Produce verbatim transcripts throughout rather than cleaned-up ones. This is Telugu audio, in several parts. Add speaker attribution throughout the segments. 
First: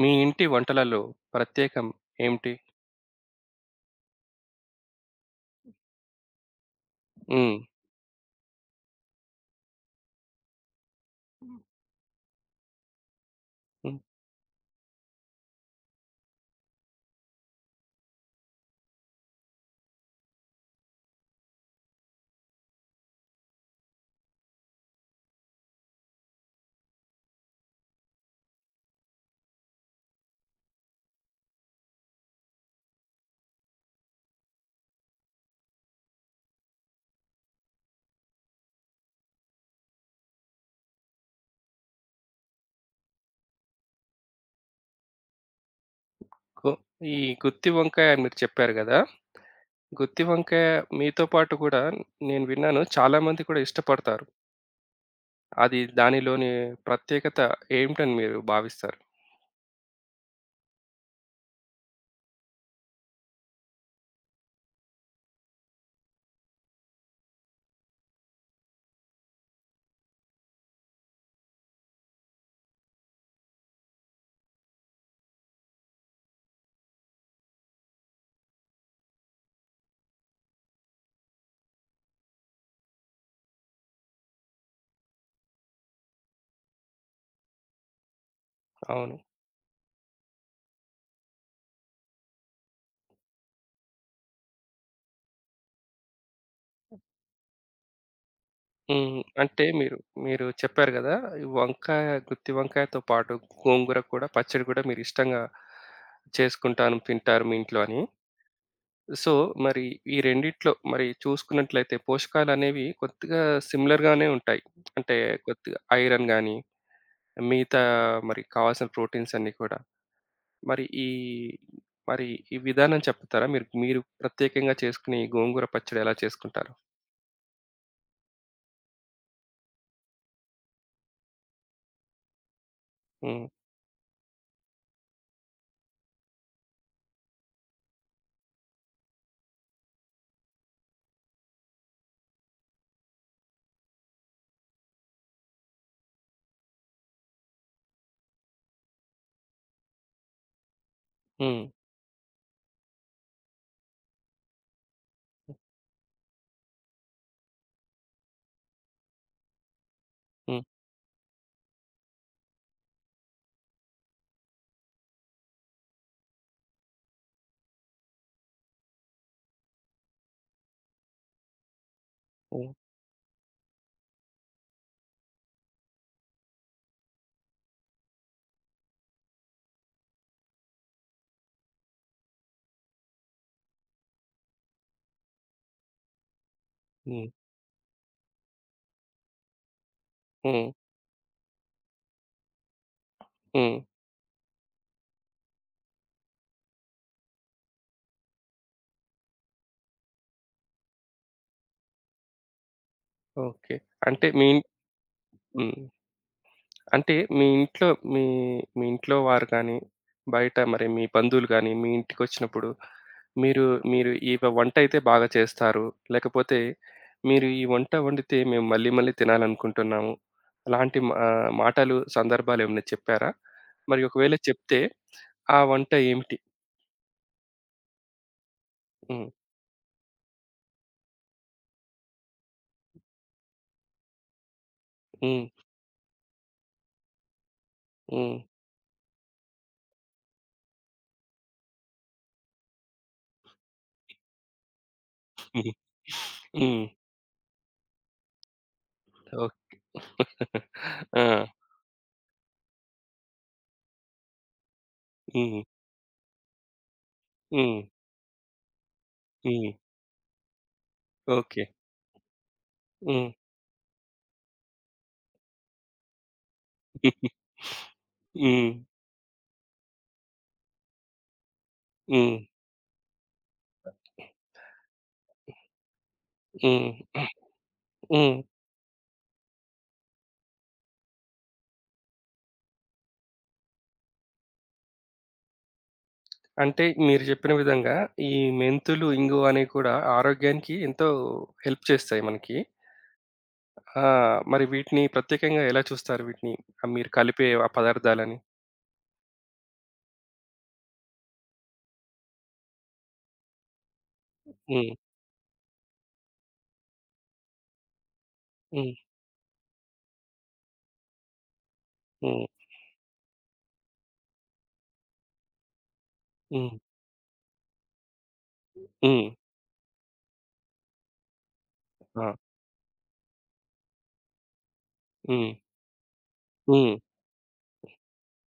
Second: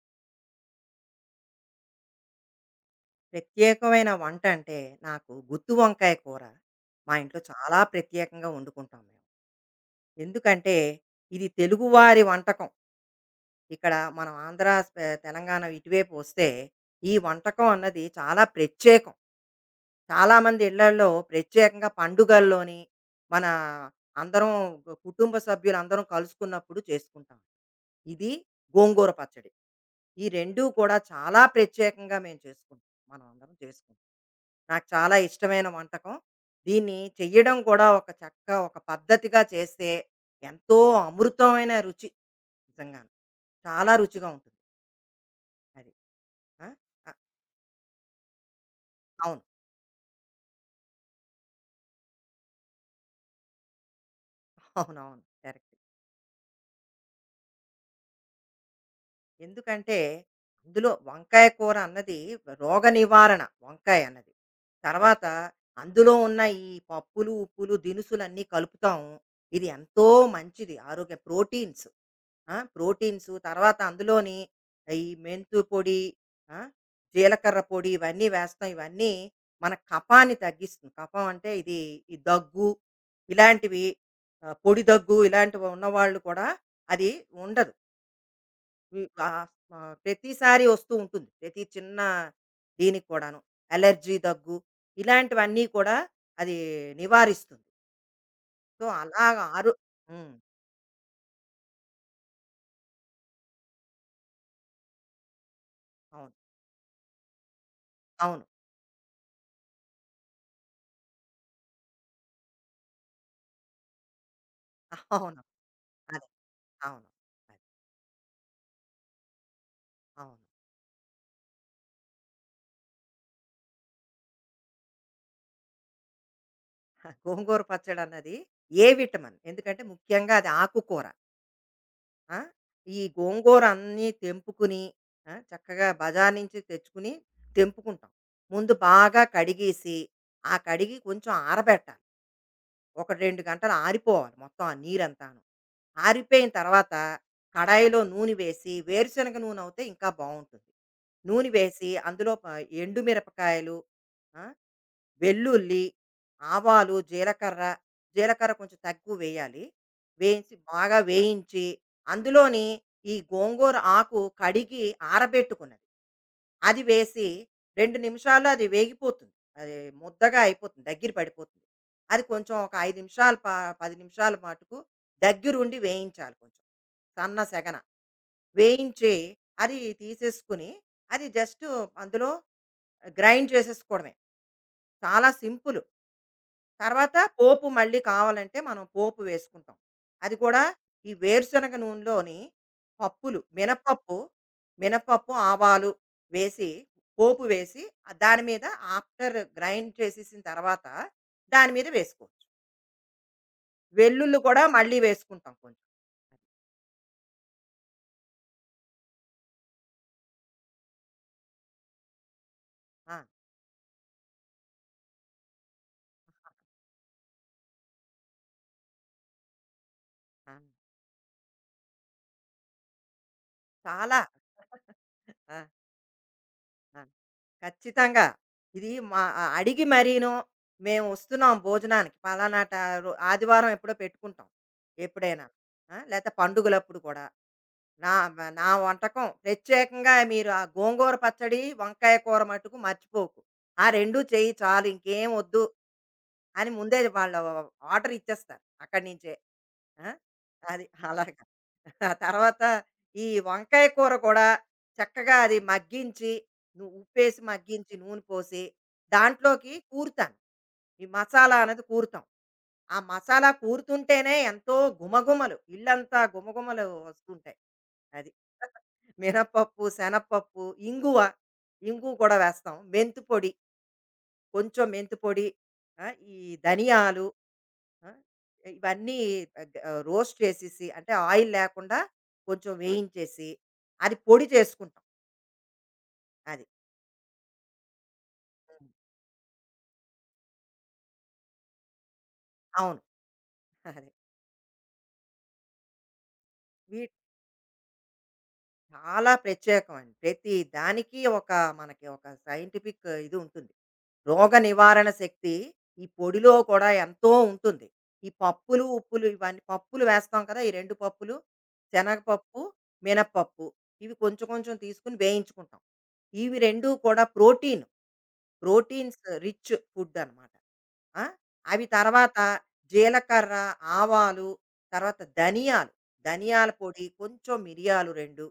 Speaker 1: మీ ఇంటి వంటలలో ప్రత్యేకం ఏమిటి?
Speaker 2: ప్రత్యేకమైన వంట అంటే నాకు గుత్తి వంకాయ కూర. మా ఇంట్లో
Speaker 1: హ్మ్.
Speaker 2: చాలా ప్రత్యేకంగా వండుకుంటాం మేము. ఎందుకంటే ఇది తెలుగువారి వంటకం. ఇక్కడ
Speaker 1: హ్మ్.
Speaker 2: మనం ఆంధ్ర స్ప- తెలంగాణ ఇటువైపు వస్తే ఈ వంటకం అన్నది చాలా ప్రత్యేకం. చాలామంది ఇళ్లలో ప్రత్యేకంగా పండుగల్లోని మన అందరం, కుటుంబ సభ్యులు అందరం కలుసుకున్నప్పుడు చేసుకుంటాం. ఇది గోంగూర పచ్చడి. ఈ రెండు కూడా చాలా ప్రత్యేకంగా మేము చేసుకుంటాం, మనం అందరం చేసుకుంటాం. నాకు చాలా ఇష్టమైన వంటకం. దీన్ని చెయ్యడం కూడా ఒక చక్క ఒక పద్ధతిగా చేస్తే ఎంతో అమృతమైన రుచి, నిజంగాను. చాలా రుచిగా ఉంటుంది అది. ఆ!
Speaker 1: గు
Speaker 2: ఆ!
Speaker 1: ఈ గుత్తి వంకాయ అని మీరు చెప్పారు గదా!
Speaker 2: అవును.
Speaker 1: గుత్తి వంకాయ మీతో పాటు గూడా నేను విన్నాను చాలామంది కూడా ఇష్టపడతారు.
Speaker 2: అవునవును. కరెక్ట్.
Speaker 1: అది దానిలోని ప్రత్యేకత ఏమిటని మీరు భావిస్తారు?
Speaker 2: ఎందుకంటే అందులో వంకాయ కూర అన్నది రోగ నివారణ, వంకాయ అన్నది. తర్వాత అందులో ఉన్న ఈ పప్పులు, ఉప్పులు, దినుసులన్నీ కలుపుతాం. ఇది ఎంతో మంచిది, ఆరోగ్య ప్రోటీన్స్. ఆ! ప్రోటీన్స్ తర్వాత అందులోని ఈ మెంతు పొడి, ఆ! జీలకర్ర పొడి ఇవన్నీ వేస్తాం. ఇవన్నీ మన కఫాన్ని తగ్గిస్తుంది. కఫం అంటే ఇది ఈ దగ్గు ఇలాంటివి, ఆహ్, పొడి దగ్గు ఇలాంటివి ఉన్నవాళ్ళు కూడా అది ఉండదు. వి
Speaker 1: అవును.
Speaker 2: ఆహ్, ఆహ్, ప్రతిసారి వస్తూ ఉంటుంది. ప్రతి చిన్న దీనికి కూడాను. అలర్జీ దగ్గు ఇలాంటివన్నీ కూడా అది నివారిస్తుంది. సో,
Speaker 1: హ్మ్.
Speaker 2: అలాగా
Speaker 1: అంటే
Speaker 2: ఆరో
Speaker 1: మీరు
Speaker 2: హ్మ్.
Speaker 1: మీరు చెప్పారు గదా! ఈ వంకాయ గుత్తి వంకాయతో పాటు గోంగూర కూడా పచ్చడి కూడా మీరు ఇష్టంగా
Speaker 2: అవును.
Speaker 1: చేసుకుంటాను, తింటారు మీ ఇంట్లో అని.
Speaker 2: అవును.
Speaker 1: సో, మరి ఈ రెండిట్లో మరి చూసుకున్నట్లయితే పోషకాలనేవి కొద్దిగా సిమిలర్ గానే ఉంటాయి. అంటే
Speaker 2: అవును.
Speaker 1: కొద్దిగా ఐరన్
Speaker 2: అదే.
Speaker 1: గాని,
Speaker 2: అవును.
Speaker 1: మిగతా మరి కావాల్సిన ప్రోటీన్స్ అన్నీ కూడా.
Speaker 2: అవును.
Speaker 1: మరి ఈ మరి ఈ విధానం చెప్తారా? మీరు మీరు ప్రత్యేకంగా చేసుకునే ఈ గోంగూర పచ్చడి ఎలా చేసుకుంటారు?
Speaker 2: హ, గోంగూర పచ్చడన్నది ఏ విటమిన్? ఎందుకంటే ముఖ్యంగా అది ఆకుకూర. ఆ! ఈ
Speaker 1: హ్మ్.
Speaker 2: గోంగూర అన్నీ తెంపుకుని, ఆ! చక్కగా బజార్ నుంచి తెచ్చుకుని తెంపుకుంటాం. ముందు బాగా కడిగేసి, ఆ కడిగి కొంచెం ఆరబెట్టాలి. ఒక రెండు గంటలు ఆరిపోవాలి, మొత్తం ఆ నీరంతాను. ఆరిపోయిన తర్వాత కడాయిలో నూనె వేసి, వేరుశనగ నూనె అవుతే ఇంకా బావుంటుంది. నూనె
Speaker 1: హ్మ్.
Speaker 2: వేసి అందులో ప ఎండు మిరపకాయలు, ఆ! వెల్లుల్లి, ఆవాలు, జీలకర్ర, జీలకర్ర కొంచెం తక్కువ వేయాలి. వేయించి
Speaker 1: హ్మ్.
Speaker 2: బాగా వేయించి, అందులోని ఈ గోంగూర ఆకు కడిగి ఆరబెట్టుకున్నది అది వేసి రెండు నిమిషాల్లో అది వేగిపోతుంది. అది ముద్దగా అయిపోతుంది, దగ్గర పడిపోతుంది. అది కొంచెం
Speaker 1: హ్మ్.
Speaker 2: ఒక ఐదు నిమిషాలు ప పది నిమిషాల మటుకు దగ్గరుండి వేయించాలి కొంచెం, సన్న సెగన. వేయించి అది తీసేసుకుని, అది జస్టు అందులో గ్రైండ్ చేసేసుకోవడమే. చాలా సింపుల్. తర్వాత
Speaker 1: హ్మ్.
Speaker 2: పోపు మళ్ళీ కావాలంటే మనం పోపు వేసుకుంటాం. అది కూడా
Speaker 1: హ్మ్.
Speaker 2: ఈ వేరుశనగ నూనెలోని పప్పులు,
Speaker 1: హ్మ్.
Speaker 2: మినపప్పు, మినపప్పు, ఆవాలు వేసి పోపు వేసి ఆ దాని మీద, ఆఫ్టర్ గ్రైండ్ చేసేసిన తర్వాత దాని మీద వేసుకోవచ్చు.
Speaker 1: ఓకే. అంటే
Speaker 2: వెల్లుల్లి
Speaker 1: మీ
Speaker 2: కూడా మళ్ళీ వేసుకుంటాం
Speaker 1: హ్మ్.
Speaker 2: కొంచెం.
Speaker 1: అంటే మీ ఇంట్లో మీ మీ ఇంట్లో వారు కానీ, బయట మరి మీ బంధువులు గానీ, మీ ఇంటికొచ్చినప్పుడు
Speaker 2: ఆ!
Speaker 1: మీరు మీరు ఈ వ వంటయితే బాగా చేస్తారు. లేకపోతే మీరు ఈ వంట వండితే మేము మళ్ళీ మళ్ళీ తినాలనుకుంటున్నాము.
Speaker 2: ఆ!
Speaker 1: అలాంటి మా మాటలు, సందర్భాలేమన్నా చెప్పారా? మరి
Speaker 2: చాలా.
Speaker 1: ఒకవేళ చెప్తే
Speaker 2: ఆ!
Speaker 1: ఆ వంట ఏమిటి?
Speaker 2: ఆ! ఖచ్చితంగా. ఇది మా
Speaker 1: హ్మ్.
Speaker 2: అ అడిగి మరీను, మేము వస్తున్నాం భోజనానికి పలానా ట రో, ఆదివారం ఎప్పుడో పెట్టుకుంటాం, ఎప్పుడైనా.
Speaker 1: హ్మ్.
Speaker 2: ఆ! లేతే పండుగలప్పుడు కూడా నా
Speaker 1: హ్మ్.
Speaker 2: మ నా వంటకం ప్రత్యేకంగా, మీరు ఆ గోంగూర పచ్చడి, వంకాయ కూర మట్టుకు మర్చిపోకు. ఆ రెండు చెయ్యి చాలు, ఇంకేం వద్దు
Speaker 1: హ్మ్.
Speaker 2: అని
Speaker 1: హ్మ్.
Speaker 2: ముందే వాళ్ళు ఆర్డర్ ఇచ్చేస్తారు అక్కడి నుంచే.
Speaker 1: ఓకే.
Speaker 2: ఆ! అది.
Speaker 1: ఆ!
Speaker 2: అలాగా. ఆ తర్వాత ఈ వంకాయ కూర కూడా చక్కగా అది
Speaker 1: హ్మ్.
Speaker 2: మగ్గించి, ను ఉప్పేసి
Speaker 1: హ్మ్.
Speaker 2: మగ్గించి నూనె పోసి,
Speaker 1: హ్మ్.
Speaker 2: దాంట్లోకి కూరుతాను. ఈ మసాలా
Speaker 1: ఓకే.
Speaker 2: అనేది కూరుతాం. ఆ
Speaker 1: హ్మ్.
Speaker 2: మసాలా కూరుతుంటేనే ఎంతో గుమగుమలు, ఇల్లంతా గుమగుమలు వస్తుంటాయి. అది.
Speaker 1: హ్మ్.
Speaker 2: మినపప్పు, శనగపప్పు, ఇంగువ, ఇంగువ
Speaker 1: హ్మ్.
Speaker 2: కూడా వేస్తాం. మెంతి పొడి, కొంచెం మెంతి పొడి, ఆ! ఈ
Speaker 1: హ్మ్.
Speaker 2: ధనియాలు, ఆ!
Speaker 1: హ్మ్.
Speaker 2: ఇవన్నీ ఆహ్, ఆహ్, రోస్ట్ చేసేసి, అంటే ఆయిల్ లేకుండా కొంచెం వేయించేసి, అది పొడి చేసుకుంటాం. అది.
Speaker 1: అంటే మీరు చెప్పిన విధంగా ఈ
Speaker 2: హ్మ్.
Speaker 1: మెంతులు, ఇంగువ అనేవి కూడా ఆరోగ్యానికి ఎంతో హెల్ప్ చేస్తాయి మనకి.
Speaker 2: అవును.
Speaker 1: ఆ!
Speaker 2: అదే.
Speaker 1: మరి వీటిని ప్రత్యేకంగా ఎలా చూస్తారు వీటిని? ఆహ్, మీరు
Speaker 2: వీటి
Speaker 1: కలిపే ఆ పదార్థాలని?
Speaker 2: చాలా ప్రత్యేకం అండి. ప్రతి దానికి ఒక, మనకి ఒక సైంటిఫిక్ ఇది ఉంటుంది. రోగ
Speaker 1: హ్మ్.
Speaker 2: నివారణ శక్తి ఈ పొడిలో కూడా ఎంతో ఉంటుంది. ఈ పప్పులు,
Speaker 1: హ్మ్.
Speaker 2: ఉప్పులు ఇవన్నీ పప్పులు వేస్తాం కదా! ఈ రెండు పప్పులు,
Speaker 1: హ్మ్.
Speaker 2: శనగపప్పు, మినపప్పు, ఇవి కొంచెం కొంచెం తీసుకొని వేయించుకుంటాం. ఇవి
Speaker 1: హ్మ్.
Speaker 2: రెండూ కూడా protein. Proteins
Speaker 1: hmm.
Speaker 2: Rich food అనమాట. ఆ! అవి
Speaker 1: ఆ!
Speaker 2: తర్వాత జీలకర్ర, ఆవాలు, తర్వాత
Speaker 1: హ్మ్.
Speaker 2: ధనియాలు, ధనియాల
Speaker 1: హ్మ్.
Speaker 2: పొడి, కొంచెం మిరియాలు రెండు,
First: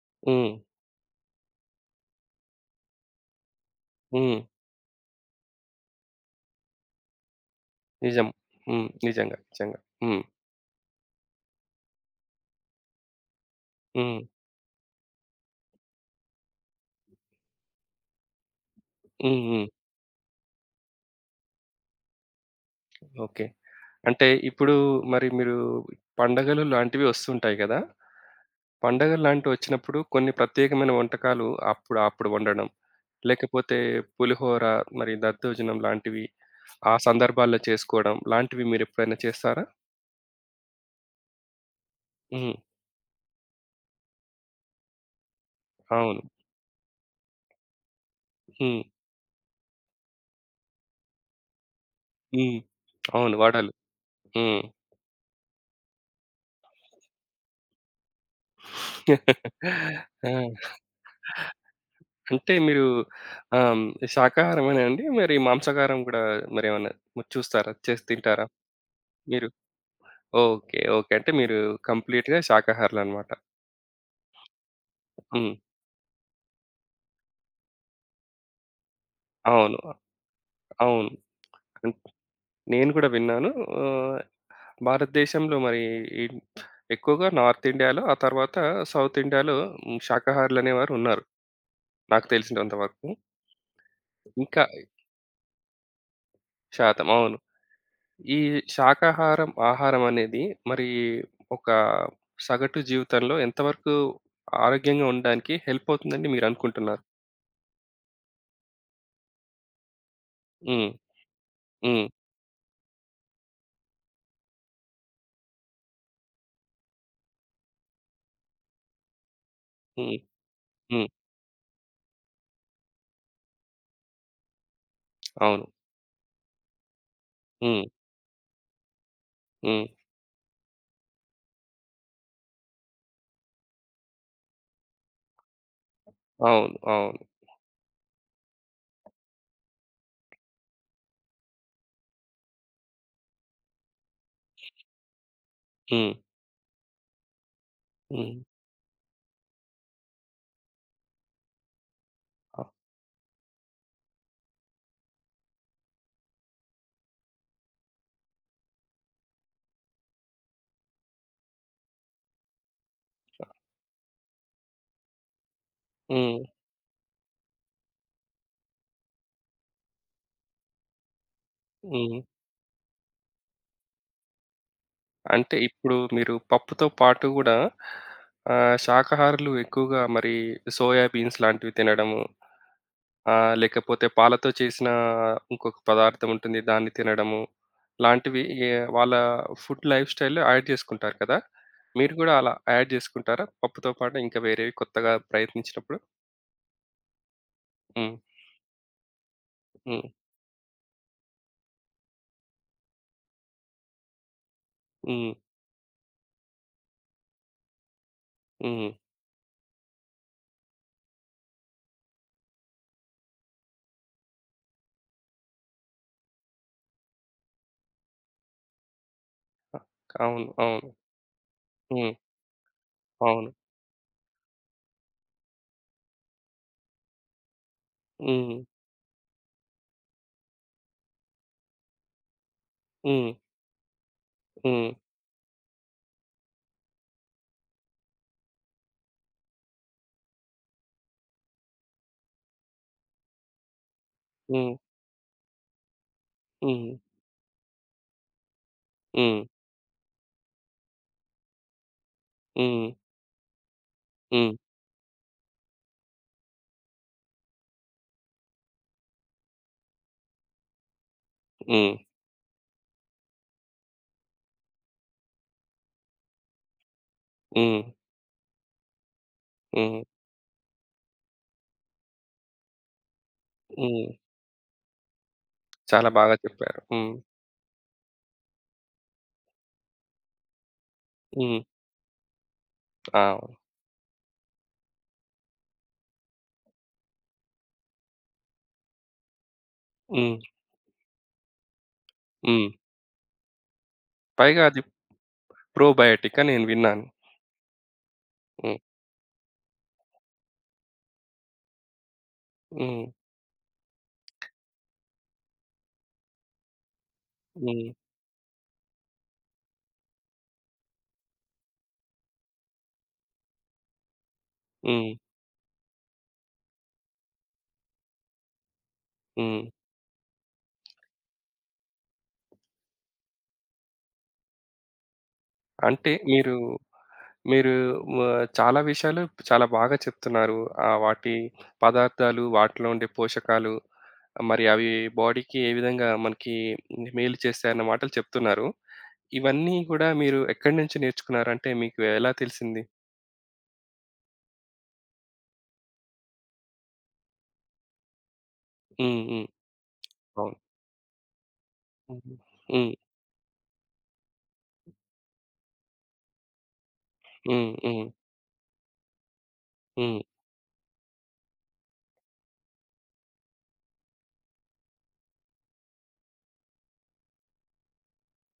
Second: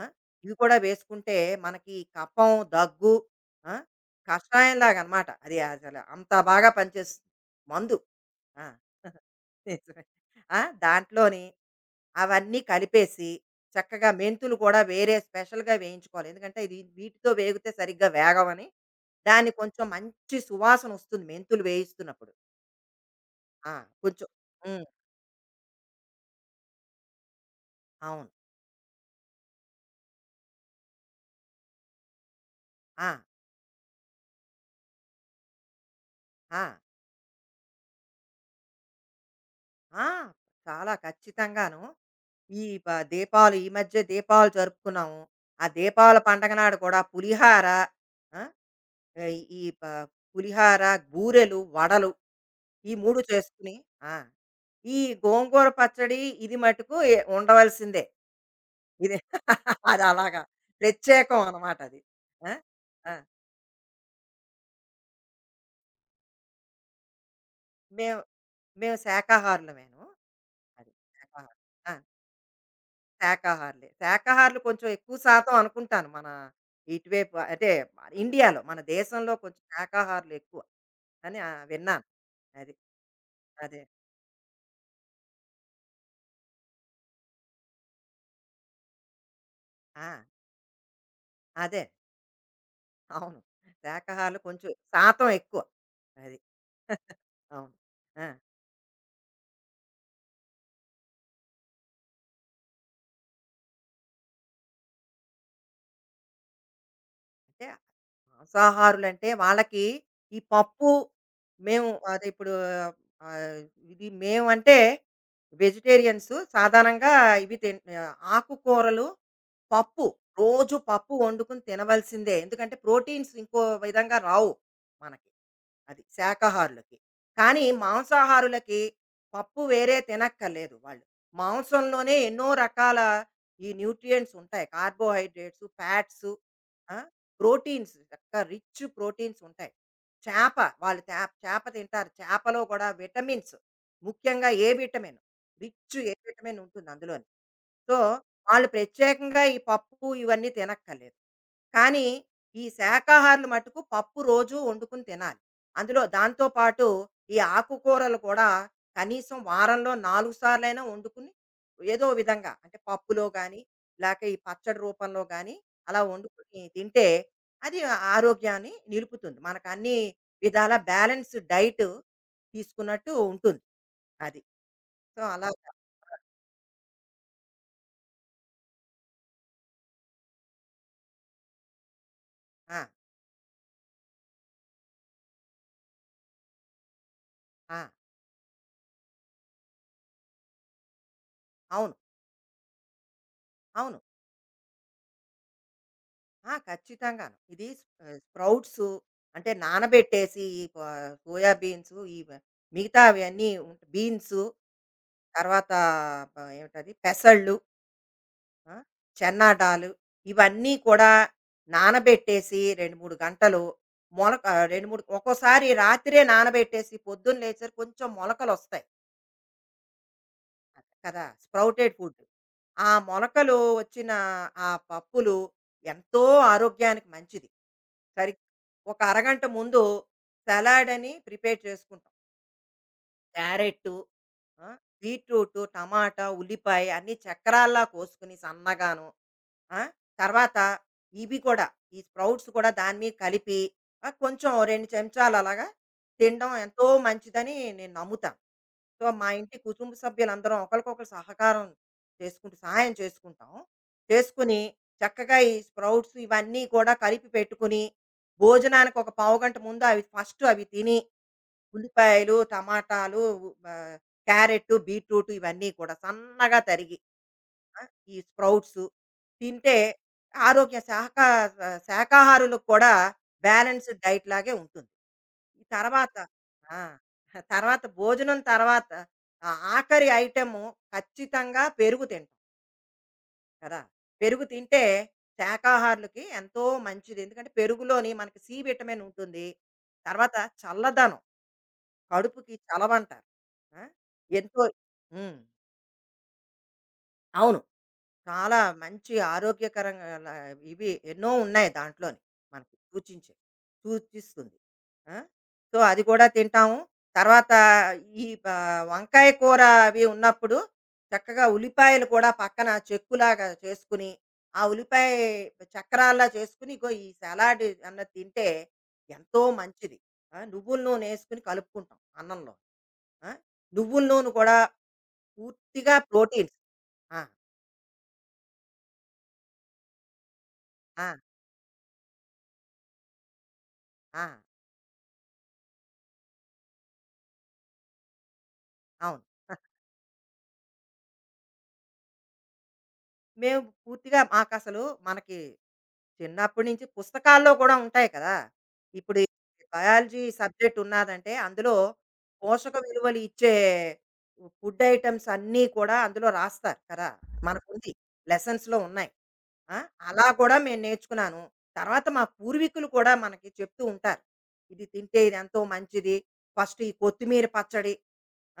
Speaker 2: ఆ!
Speaker 1: హ్మ్.
Speaker 2: ఇవి కూడా వేసుకుంటే మనకి కఫం, దగ్గు, ఆ!
Speaker 1: హ్మ్.
Speaker 2: కషాయంలాగనమాట. అది అసలు అంత బాగా పనిచేస్తుంది మందు.
Speaker 1: నిజం.
Speaker 2: ఆ!
Speaker 1: హ్మ్. నిజంగా. నిజంగా.
Speaker 2: నిజమే.
Speaker 1: హ్మ్.
Speaker 2: ఆ! దాంట్లోని అవన్నీ కలిపేసి చక్కగా
Speaker 1: హ్మ్.
Speaker 2: మెంతులు కూడా వేరే స్పెషల్‌గా వేయించుకోవాలి. ఎందుకంటే ఇది వీటితో వేగితే సరిగ్గా వేగవని.
Speaker 1: హ్మ్.
Speaker 2: దాన్ని
Speaker 1: హ్మ్.
Speaker 2: కొంచెం మంచి సువాసన వస్తుంది మెంతులు వేయిస్తున్నప్పుడు.
Speaker 1: ఓకే.
Speaker 2: ఆ!
Speaker 1: అంటే
Speaker 2: కొంచెం
Speaker 1: ఇప్పుడు
Speaker 2: హ్మ్.
Speaker 1: మరి మీరు పండగలు లాంటివి వస్తుంటాయి కదా!
Speaker 2: అవును.
Speaker 1: పండగలు లాంటివి వచ్చినప్పుడు కొన్ని ప్రత్యేకమైన వంటకాలు అప్పుడు, అప్పుడు వండడం.
Speaker 2: ఆ!
Speaker 1: లేకపోతే పులిహోర, మరి దద్దోజనం లాంటివి
Speaker 2: ఆ!
Speaker 1: ఆ సందర్భాల్లో చేసుకోవడం లాంటివి మీరెప్పుడైనా చేస్తారా?
Speaker 2: ఆ! చాలా ఖచ్చితంగాను.
Speaker 1: హ్మ్.
Speaker 2: ఈ ప దీపాలు ఈ మధ్య దీపాలు జరుపుకున్నాము. ఆ దీపావళ
Speaker 1: అవును.
Speaker 2: పండగ నాడు కూడా పులిహార, ఆ!
Speaker 1: హ్మ్.
Speaker 2: ఈ ప పులిహార, బూరెలు, వడలు
Speaker 1: హ్మ్.
Speaker 2: ఈ మూడు
Speaker 1: అవును. వడలు.
Speaker 2: చేసుకొని, ఆ!
Speaker 1: హ్మ్.
Speaker 2: ఈ గోంగూర పచ్చడి ఇది మటుకు ఎ ఉండవలసిందే. ఇది అది అలాగా
Speaker 1: ఆ!
Speaker 2: ప్రత్యేకం అనమాట అది.
Speaker 1: అంటే
Speaker 2: ఆ!
Speaker 1: మీరు
Speaker 2: ఆ!
Speaker 1: ఆహ్, హ్మ్. శాకాహారమేనా అండి? మరి మాంసాహారం గూడా మరేమన్నా చూస్తారా? చేసి
Speaker 2: మేము
Speaker 1: తింటారా
Speaker 2: మేము
Speaker 1: మీరు?
Speaker 2: శాకాహారులమేను.
Speaker 1: ఓకే.
Speaker 2: అది,
Speaker 1: ఓకే. అంటే మీరు
Speaker 2: శాకాహారులు. ఆ!
Speaker 1: కంప్లీట్‌గా శాకాహారులనమాట.
Speaker 2: శాకాహారులే. శాకాహారులు కొంచెం ఎక్కువ
Speaker 1: హ్మ్.
Speaker 2: శాతం అనుకుంటాను మన ఇటువైపు అంటే, ఇండియాలో మన దేశంలో కొంచెం
Speaker 1: అవును.
Speaker 2: శాకాహారులు ఎక్కువ
Speaker 1: అవును.
Speaker 2: అని ఆహ్,
Speaker 1: హ్మ్.
Speaker 2: విన్నాను. అది.
Speaker 1: నేను కూడా విన్నాను.
Speaker 2: అదే.
Speaker 1: ఆహ్, భారతదేశంలో మరి ఈ ఎక్కువగా నార్త్ ఇండియాలో, ఆ తర్వాత సౌత్ ఇండియాలో హ్మ్,
Speaker 2: ఆ!
Speaker 1: శాకాహారులనేవారు ఉన్నారు.
Speaker 2: అదే.
Speaker 1: నాకు తెలిసినంత వరకు.
Speaker 2: అవును. శాకాహారులు
Speaker 1: ఇంకా
Speaker 2: కొంచెం శాతం ఎక్కువ. అది.
Speaker 1: శాతం అవును.
Speaker 2: అవును. ఆ!
Speaker 1: ఈ శాకాహారం, ఆహారం అనేది మరి ఒక సగటు జీవితంలో ఎంతవరకు ఆరోగ్యంగా ఉండడానికి హెల్ప్ అవుతుందని మీరనుకుంటున్నారు?
Speaker 2: అంటే మాంసాహారులంటే వాళ్ళకి ఈ పప్పు,
Speaker 1: హ్మ్.
Speaker 2: మేము
Speaker 1: హ్మ్.
Speaker 2: అదే ఇప్పుడు, ఆ, ఇది మేమంటే వెజిటేరియన్స్ సాధారణంగా ఇవి తిన్ ఆ, ఆకుకూరలు, పప్పు,
Speaker 1: హ్మ్.
Speaker 2: రోజు
Speaker 1: హ్మ్.
Speaker 2: పప్పు వండుకుని తినవలసిందే. ఎందుకంటే ప్రోటీన్స్ ఇంకో విధంగా రావు మనకి,
Speaker 1: అవును.
Speaker 2: అది శాకాహారులకి. కానీ
Speaker 1: హ్మ్.
Speaker 2: మాంసాహారులకి పప్పు
Speaker 1: హ్మ్.
Speaker 2: వేరే తినక్కర్లేదు వాళ్ళు. మాంసంలోనే ఎన్నో రకాల ఈ న్యూట్రియంట్స్ ఉంటాయి. కార్బోహైడ్రేట్స్, ఫ్యాట్స్,
Speaker 1: అవును.
Speaker 2: ఆ!
Speaker 1: అవును.
Speaker 2: ప్రోటీన్స్ చక్కగా రిచ్ ప్రోటీన్స్ ఉంటాయి. చేప వాళ్ళు తే చేప తింటారు. చేపలో కూడా విటమిన్స్, ముఖ్యంగా ఏ విటమిన్, రిచ్
Speaker 1: హ్మ్.
Speaker 2: ఏ విటమిన్ ఉంటుంది అందులోని. సో,
Speaker 1: హ్మ్.
Speaker 2: వాళ్ళు ప్రత్యేకంగా ఈ పప్పు ఇవన్నీ తినక్కర్లేదు. కానీ
Speaker 1: అ
Speaker 2: ఈ శాకాహారులు మట్టుకు పప్పు రోజు వండుకుని తినాలి. అందులో దాంతో పాటు ఈ ఆకుకూరలు కూడా కనీసం వారంలో నాలుగు సార్లైనా వండుకుని, ఏదో విధంగా అంటే పప్పులో గానీ, లేక ఈ పచ్చడి రూపంలో గానీ అలా
Speaker 1: హ్మ్.
Speaker 2: వండుకుని తింటే అది ఆరోగ్యాన్ని నిలుపుతుంది. మనకన్ని విధాలా బ్యాలెన్స్ డైట్
Speaker 1: హ్మ్.
Speaker 2: తీసుకున్నట్టు ఉంటుంది. అది. సో
Speaker 1: అంటే
Speaker 2: అలాగా.
Speaker 1: ఇప్పుడు మీరు పప్పుతో పాటు గూడా ఆహ్, శాకాహారులు ఎక్కువగా మరి సోయా బీన్స్ లాంటివి తినడము,
Speaker 2: ఆ!
Speaker 1: ఆహ్, లేకపోతే పాలతో చేసిన ఇంకొక పదార్థం ఉంటుంది. దాన్ని తినడము
Speaker 2: ఆ!
Speaker 1: లాంటివి ఏ వాళ్ళ ఫుడ్ లైఫ్ స్టైల్‌లో యాడ్ చేసుకుంటారు కదా!
Speaker 2: అవును.
Speaker 1: మీరు గూడా అలా యాడ్ చేసుకుంటారా? పప్పుతో
Speaker 2: అవును.
Speaker 1: పాటు ఇంకా వేరేవి కొత్తగా ప్రయత్నించినప్పుడు?
Speaker 2: ఆ! ఖచ్చితంగాను. ఇది స్
Speaker 1: హ్మ్.
Speaker 2: ఆహ్, స్ప్రౌట్సు అంటే
Speaker 1: హ్మ్.
Speaker 2: నానబెట్టేసి ఈ ప సోయా బీన్సు, ఇవ మిగతావన్నీ ఉంట బీన్సు,
Speaker 1: హ్మ్.
Speaker 2: తర్వాత ప ఏమిటది పెసళ్ళు, ఆ!
Speaker 1: హ్మ్.
Speaker 2: చెన్నాడాలు, ఇవన్నీ కూడా నానబెట్టేసి రెండు, మూడు గంటలు, మొలక రెండు, మూడు ఒక్కోసారి రాత్రే నానబెట్టేసి పొద్దున్న లేచేసరికి కొంచెం మొలకలొస్తాయి
Speaker 1: అవును. అవును.
Speaker 2: కదా! స్ప్రౌటెడ్
Speaker 1: హ్మ్.
Speaker 2: ఫుడ్. ఆ
Speaker 1: అవును.
Speaker 2: మొలకలు వచ్చిన ఆ పప్పులు ఎంతో ఆరోగ్యానికి మంచిది. సరి
Speaker 1: హ్మ్.
Speaker 2: ఒక అరగంట ముందు సలాడ్ అని ప్రిపేర్ చేసుకుంటాం.
Speaker 1: హ్మ్.
Speaker 2: క్యారెట్టు, ఆ!
Speaker 1: హ్మ్.
Speaker 2: బీట్రూటు, టమాటా, ఉల్లిపాయ అన్నీ చక్రాల్లా కోసుకొని సన్నగాను. ఆ! తర్వాత ఇవి కూడా, ఈ స్ప్రౌట్స్ కూడా దాని మీద కలిపి, ఆ! కొంచెం ఓ
Speaker 1: హ్మ్.
Speaker 2: రెండు చెంచాలు అలాగా తినడం ఎంతో
Speaker 1: హ్మ్.
Speaker 2: మంచిదని నేను నమ్ముతాను. సో, మా
Speaker 1: హ్మ్.
Speaker 2: ఇంటి కుటుంబ సభ్యులందరం ఒకరికొకరు సహకారం చేసుకుంటూ
Speaker 1: హ్మ్.
Speaker 2: సహాయం చేసుకుంటాం.
Speaker 1: హ్మ్.
Speaker 2: చేసుకుని చక్కగా ఈ స్ప్రౌట్స్ ఇవన్నీ కూడా కలిపి పెట్టుకుని, భోజనానికి ఒక పావుగంట ముందు అవి ఫస్ట్ అవి తిని,
Speaker 1: హ్మ్.
Speaker 2: ఉల్లిపాయలు, టమాటాలు, ఆహ్, క్యారెట్టు, బీట్రూటు ఇవన్నీ కూడా సన్నగా తరిగి,
Speaker 1: హ్మ్.
Speaker 2: ఆ! ఈ స్ప్రౌట్సు తింటే
Speaker 1: హ్మ్.
Speaker 2: ఆరోగ్య శాఖ శాఖాహారులకు కూడా బ్యాలెన్స్‌డ్
Speaker 1: హ్మ్.
Speaker 2: డైట్ లాగే ఉంటుంది. ఈ
Speaker 1: చాలా
Speaker 2: తర్వాత,
Speaker 1: బాగా చెప్పారు.
Speaker 2: ఆ!
Speaker 1: హ్మ్.
Speaker 2: తర్వాత భోజనం తర్వాత ఆ ఆఖరి ఐటెము
Speaker 1: హ్మ్.
Speaker 2: ఖచ్చితంగా పెరుగు తింటాం
Speaker 1: అవును.
Speaker 2: కదా! పెరుగు తింటే శాకాహారులకి ఎంతో మంచిది. ఎందుకంటే పెరుగులోని మనకి సి విటమిన్ ఉంటుంది.
Speaker 1: హ్మ్.
Speaker 2: తర్వాత చల్లదనం, కడుపుకి
Speaker 1: హ్మ్.
Speaker 2: చలవంటారు. ఆ! ఎంతో
Speaker 1: పైగా అది
Speaker 2: హ్మ్.
Speaker 1: ప్రోబయోటిక్ అని నేను విన్నాను.
Speaker 2: అవును. చాలా
Speaker 1: హ్మ్.
Speaker 2: మంచి ఆరోగ్యకరంగా ల- ఇవి ఎన్నో ఉన్నాయి దాంట్లోని, మనకి
Speaker 1: హ్మ్.
Speaker 2: సూచించే సూచిస్తుంది ఆ? సో అది కూడా తింటాము. తర్వాత
Speaker 1: హ్మ్.
Speaker 2: ఈ ఆ, వంకాయ కూర అవి ఉన్నప్పుడు చక్కగా ఉల్లిపాయలు కూడా పక్కన చెక్కులాగా చేసుకుని, ఆ ఉల్లిపాయ
Speaker 1: హ్మ్.
Speaker 2: చక్రాల్లా చేసుకుని ఇగో ఈ సలాడ్ అన్నది తింటే ఎంతో
Speaker 1: హ్మ్.
Speaker 2: మంచిది. ఆ, నువ్వుల నూనె వేసుకుని కలుపుకుంటాం అన్నంలో, ఆ? నువ్వుల నూనె కూడా పూర్తిగా
Speaker 1: అంటే మీరు,
Speaker 2: ప్రోటీన్స్. ఆ,
Speaker 1: మీరు వ చాలా విషయాలు చాలా బాగా చెప్తున్నారు. ఆహ్,
Speaker 2: ఆ,
Speaker 1: వాటి పదార్థాలు, వాటిలో ఉండే పోషకాలు,
Speaker 2: ఆ.
Speaker 1: మరి అవి బాడీకి ఏ విధంగా మనకి మేలు చేస్తాయన్న మాటలు చెప్తున్నారు.
Speaker 2: అవును.
Speaker 1: ఇవన్నీ గూడా మీరు ఎక్కడి నుంచి నేర్చుకున్నారు? అంటే మీకు ఎలా తెలిసింది?
Speaker 2: మేము పూర్తిగా మాకసలు మనకి చిన్నప్పటి నుంచి పుస్తకాల్లో కూడా ఉంటాయి కదా! ఇప్పుడు
Speaker 1: హ్మ్.
Speaker 2: ఈ
Speaker 1: హ్మ్.
Speaker 2: బయాలజీ
Speaker 1: అవును.
Speaker 2: సబ్జెక్ట్ ఉన్నాదంటే అందులో
Speaker 1: హ్మ్.
Speaker 2: పోషక
Speaker 1: హ్మ్.
Speaker 2: విలువలు ఇచ్చే ఫుడ్ ఐటెమ్స్ అన్నీ కూడా అందులో రాస్తారు కదా!
Speaker 1: హ్మ్.
Speaker 2: మనకుంది.
Speaker 1: హ్మ్.
Speaker 2: లెసన్స్‌లో ఉన్నాయి. ఆ!
Speaker 1: హ్మ్.
Speaker 2: అలా కూడా మేము నేర్చుకున్నాను. తర్వాత మా పూర్వీకులు కూడా మనకి చెప్తూ ఉంటారు, ఇది తింటే ఇదెంతో మంచిది. ఫస్ట్ ఈ కొత్తిమీర పచ్చడి,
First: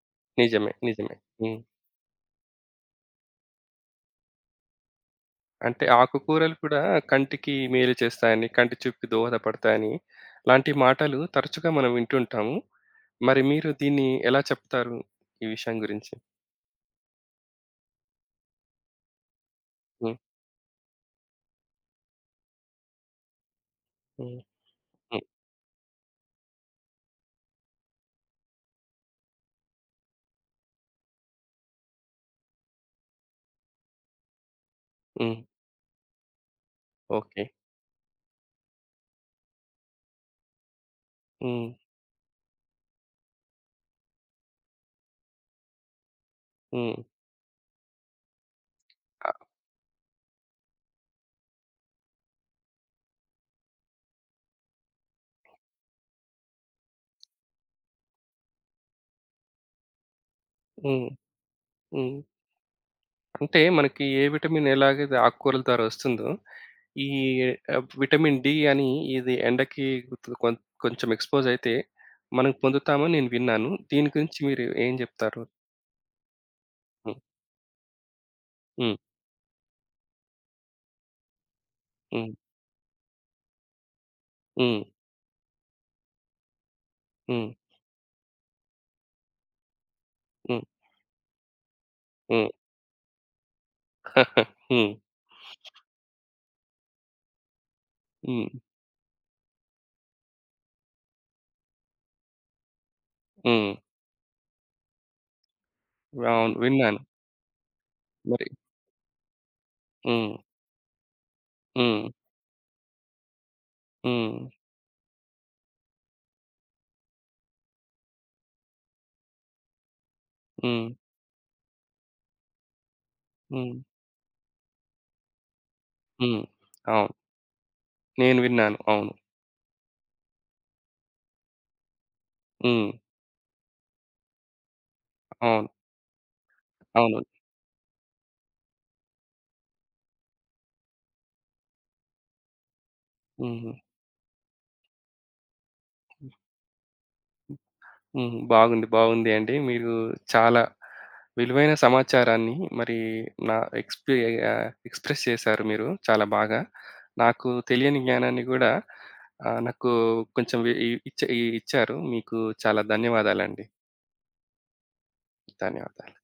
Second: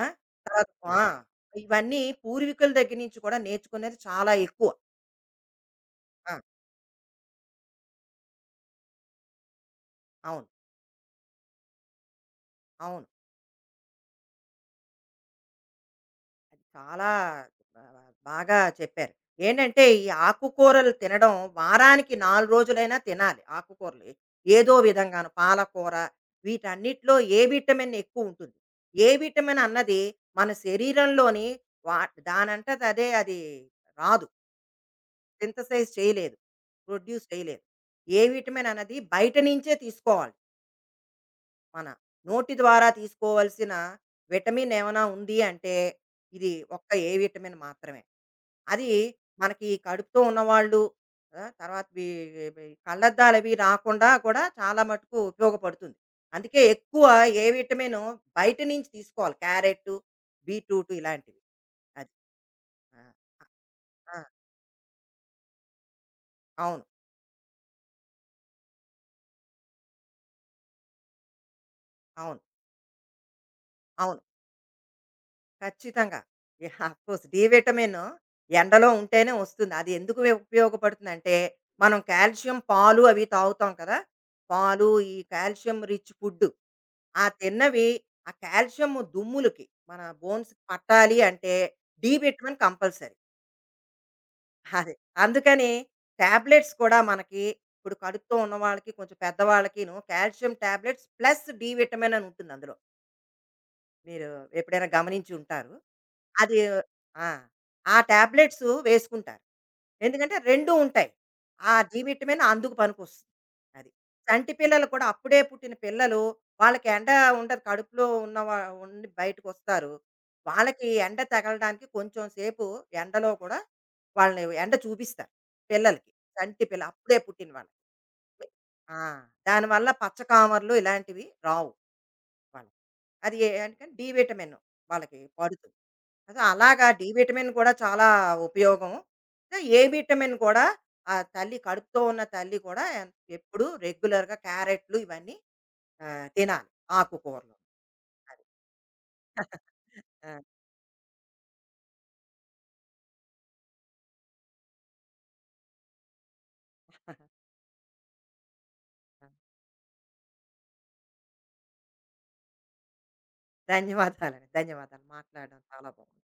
Speaker 2: ఆ! తర్వాత,
Speaker 1: నిజమే.
Speaker 2: ఆ!
Speaker 1: నిజమే. హ్మ్.
Speaker 2: ఇవన్నీ పూర్వీకుల దగ్గర నుంచి కూడా నేర్చుకునేది చాలా ఎక్కువ.
Speaker 1: అంటే
Speaker 2: ఆ!
Speaker 1: ఆకుకూరలు కూడా కంటికి మేలు చేస్తాయని, కంటి చూపుకి దోహదపడతాయని
Speaker 2: అవును.
Speaker 1: లాంటి మాటలు తరచుగా మనం వింటుంటాము.
Speaker 2: అవును.
Speaker 1: మరి మీరు దీన్ని ఎలా చెప్తారు? ఈ విషయం గురించి?
Speaker 2: అది చాలా ఆహ్, బాగా చెప్పారు. ఏంటంటే ఈ
Speaker 1: హ్మ్.
Speaker 2: ఆకుకూరలు తినడం వారానికి నాలుగు రోజులైనా తినాలి, ఆకుకూరలు.
Speaker 1: హ్మ్.
Speaker 2: ఏదో
Speaker 1: హ్మ్.
Speaker 2: విధంగాను పాలకూర వీటన్నిటిలో ఏ విటమిన్ ఎక్కువ ఉంటుంది. ఏ విటమిన్ అన్నది మన శరీరంలోని, వా దానంతట అదే అది రాదు,
Speaker 1: హ్మ్.
Speaker 2: సింథసైజ్ చేయలేదు, ప్రొడ్యూస్
Speaker 1: ఓకే.
Speaker 2: చేయలేదు. ఏ విటమిన్ అన్నది బయట నుంచే తీసుకోవాలి.
Speaker 1: హ్మ్.
Speaker 2: మన నోటి ద్వారా తీసుకోవలసిన విటమిన్ ఏమైనా ఉంది అంటే ఇది ఒక్క
Speaker 1: హ్మ్.
Speaker 2: ఏ విటమిన్ మాత్రమే. అది
Speaker 1: ఆహ్,
Speaker 2: మనకి ఈ కడుపుతో ఉన్నవాళ్ళు, ఆ! తర్వాత వీ వీ కళ్ళద్దాలవి రాకుండా కూడా చాలా మటుకు ఉపయోగపడుతుంది. అందుకే ఎక్కువ ఏ విటమిన్ బయట నుంచి తీసుకోవాలి. క్యారెట్టు, బీట్రూటు
Speaker 1: హ్మ్.
Speaker 2: ఇలాంటివి. అది.
Speaker 1: హ్మ్.
Speaker 2: ఆ!
Speaker 1: అంటే మనకి
Speaker 2: ఆ!
Speaker 1: ఏ విటమిన్ ఎలాగైతే ఆకుకూరల ద్వారా వస్తుందో,
Speaker 2: అవును.
Speaker 1: ఈ ఆహ్, విటమిన్ డి అని ఇది ఎండకి కొం కొంచెం ఎక్స్‌పోజ్ అయితే
Speaker 2: అవును.
Speaker 1: మనం పొందుతామని నేను విన్నాను. దీని
Speaker 2: అవును.
Speaker 1: గురించి మీరు ఏం చెప్తారు?
Speaker 2: ఖచ్చితంగా. యాహ్!
Speaker 1: హ్మ్.
Speaker 2: అఫ్కోర్స్. డి విటమిన్ ఎండలో
Speaker 1: హ్మ్.
Speaker 2: ఉంటేనే వస్తుంది. అది ఎందుకు ఉపయోగపడుతుందంటే, మనం
Speaker 1: హ్మ్.
Speaker 2: కాల్షియం పాలు అవి తాగుతాం కదా!
Speaker 1: హ్మ్.
Speaker 2: పాలు, ఈ కాల్షియం రిచ్ ఫుడ్. ఆ
Speaker 1: హ్మ్.
Speaker 2: తిన్నవి ఆ కాల్షియం దుమ్ములకి మన బోన్స్‌కి
Speaker 1: హ్మ్.
Speaker 2: పట్టాలి అంటే డి
Speaker 1: హ్మ్.
Speaker 2: Vitamin compulsory.
Speaker 1: హ్మ్.
Speaker 2: అది. అందుకని టాబ్లెట్స్ కూడా మనకి ఇప్పుడు కడుపుతో
Speaker 1: హ్మ్.
Speaker 2: ఉన్నవాళ్ళకి, కొంచెం పెద్దవాళ్ళకిను calcium tablets plus D vitamin అని ఉంటుంది అందులో.
Speaker 1: హ్మ్.
Speaker 2: మీరు ఎప్పుడైనా గమనించి ఉంటారు.
Speaker 1: అవును.
Speaker 2: అది.
Speaker 1: విన్నాను.
Speaker 2: ఆ! ఆ
Speaker 1: మరి
Speaker 2: టాబ్లెట్స్ వేసుకుంటారు,
Speaker 1: హ్మ్.
Speaker 2: ఎందుకంటే రెండు ఉంటాయి. ఆ డి
Speaker 1: హ్మ్.
Speaker 2: విటమిన్ అందుకు పనికొస్తుంది. అది.
Speaker 1: హ్మ్.
Speaker 2: చంటి పిల్లలు కూడా, అప్పుడే పుట్టిన పిల్లలు, వాళ్ళకి ఎండ ఉండదు. కడుపులో ఉన్న వా ఉండి బయటకొస్తారు.
Speaker 1: హ్మ్.
Speaker 2: వాళ్ళకి ఎండ తగలడానికి కొంచెం సేపు ఎండలో కూడా
Speaker 1: హ్మ్.
Speaker 2: వాళ్ళని ఎండ చూపిస్తారు, పిల్లలకి.
Speaker 1: హ్మ్.
Speaker 2: చంటి పిల్ల
Speaker 1: అవును.
Speaker 2: అప్పుడే పుట్టిన వాళ్ళకి.
Speaker 1: నేను విన్నాను.
Speaker 2: ఆ!
Speaker 1: అవును.
Speaker 2: దానివల్ల పచ్చకామర్లు ఇలాంటివి రావు వాళ్ళకి.
Speaker 1: హ్మ్.
Speaker 2: అది ఏ అంటే డి విటమిన్ వాళ్ళకి
Speaker 1: అవును.
Speaker 2: పడుతుంది. అదే అలాగా డి
Speaker 1: అవును.
Speaker 2: విటమిన్ కూడా చాలా ఉపయోగం. ఇంకా ఏ విటమిన్ కూడా, ఆ తల్లి కడుపుతో ఉన్న తల్లి కూడా ఎప్పుడూ
Speaker 1: హ్మ్.
Speaker 2: రెగ్యులర్‌గా క్యారెట్లు ఇవన్నీ ఆహ్, తినాలి, ఆకుకూరలు.
Speaker 1: హ్మ్.
Speaker 2: అది.
Speaker 1: బాగుంది. బాగుంది అండి. మీరు
Speaker 2: ఆ!
Speaker 1: చాలా విలువైన సమాచారాన్ని మరి నా ఎక్స్‌పి ఆహ్, ఎక్స్‌ప్రెస్ చేశారు మీరు చాలా బాగా. నాకు తెలియని జ్ఞానాన్ని గూడా ఆహ్, నాకు కొంచెం ఇ ఇ ఇచ్చ ఇ ఇచ్చారు. మీకు చాలా ధన్యవాదాలండి.
Speaker 2: ధన్యవాదాలండి. ధన్యవాదాలు. మాట్లాడడం చాలా
Speaker 1: ధన్యవాదాలు.
Speaker 2: బాగుంది.